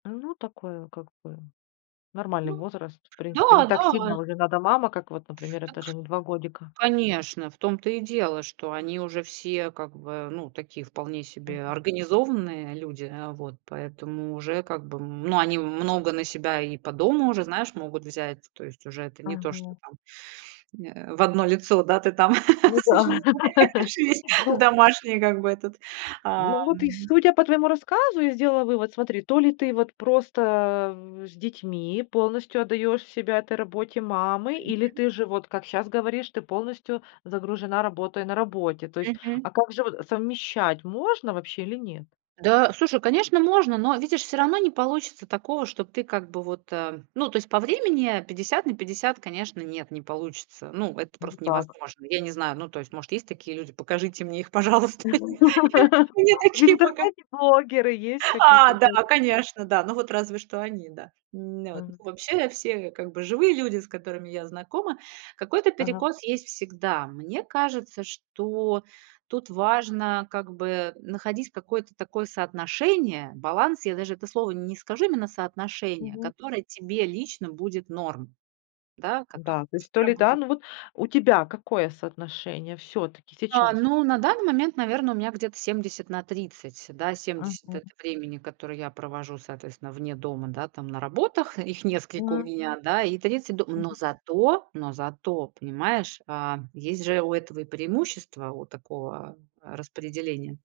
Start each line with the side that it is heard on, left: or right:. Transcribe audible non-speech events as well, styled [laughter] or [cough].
left: Ну такое, как бы нормальный
right: Ну
left: возраст, в
right: да
left: принципе. Не так
right: да.
left: сильно уже надо мама, как вот, например, это же
right: Так.
left: не 2 годика.
right: Конечно! В том-то и дело, что они уже все, как бы, ну, такие вполне себе
left: Мгм.
right: организованные люди, э. Вот поэтому уже, как бы, ну, они много на себя и по дому уже, знаешь, могут взять. То есть уже это не то, что
left: Мгм.
right: там, э, в 1 лицо, да, ты там
left: Ну да. [laughs]
right: существуешь, есть
left: Ну.
right: домашние, как бы, этот,
left: Ну,
right: ам
left: вот и судя по твоему рассказу, я сделала вывод, смотри: то ли ты вот просто с детьми полностью отдаешь себя этой работе мамы, или
right: Мгм.
left: ты же, вот как щас говоришь, ты полностью загружена, работая на работе. То есть,
right: Мгм.
left: а как же вот совмещать, можно вообще или нет?
right: Да, слушай, конечно, можно. Но видишь, всё равно не получится такого, что ты как бы вот, э, ну, то есть по времени 50/50, конечно, нет, не получится. Ну, это просто
left: Никак.
right: невозможно. Я не знаю. Ну, то есть, может, такие люди, покажите мне их, пожалуйста. Нет,
left: [laughs]
right: мне
left: В
right: такие пока
left: интернете блогеры есть какие-то?
right: А, да,
left: [unintelligible]
right: конечно, да. Ну, вот разве что они, да, м, н вот. Н
left: М.
right: вообще, все я, как бы, живые люди, с которыми я знакома. Какой-то
left: Ага.
right: перекос есть всегда. Мне кажется, что тут важно, как бы, находить какое-то такое соотношение, баланс. Я даже это слово н не скажу, именно соотношение,
left: Мгм.
right: которое тебе лично будет норм, да, которое
left: Да.
right: у
left: То
right: тебя
left: ли да,
right: будет.
left: ну, вот у тебя какое соотношение всё-таки
right: Да,
left: сейчас?
right: ну, на данный момент, наверно, у меня где-то 70/30, да, 70- это
left: Мгм.
right: времени, которое я провожу, соответственно, вне дома, да, там на работах, их несколько у
left: М.
right: меня, да, и 30- дом. Но зато, но зато, понимаешь, а, есть же у этого и преимущества, у такого, э, распределения.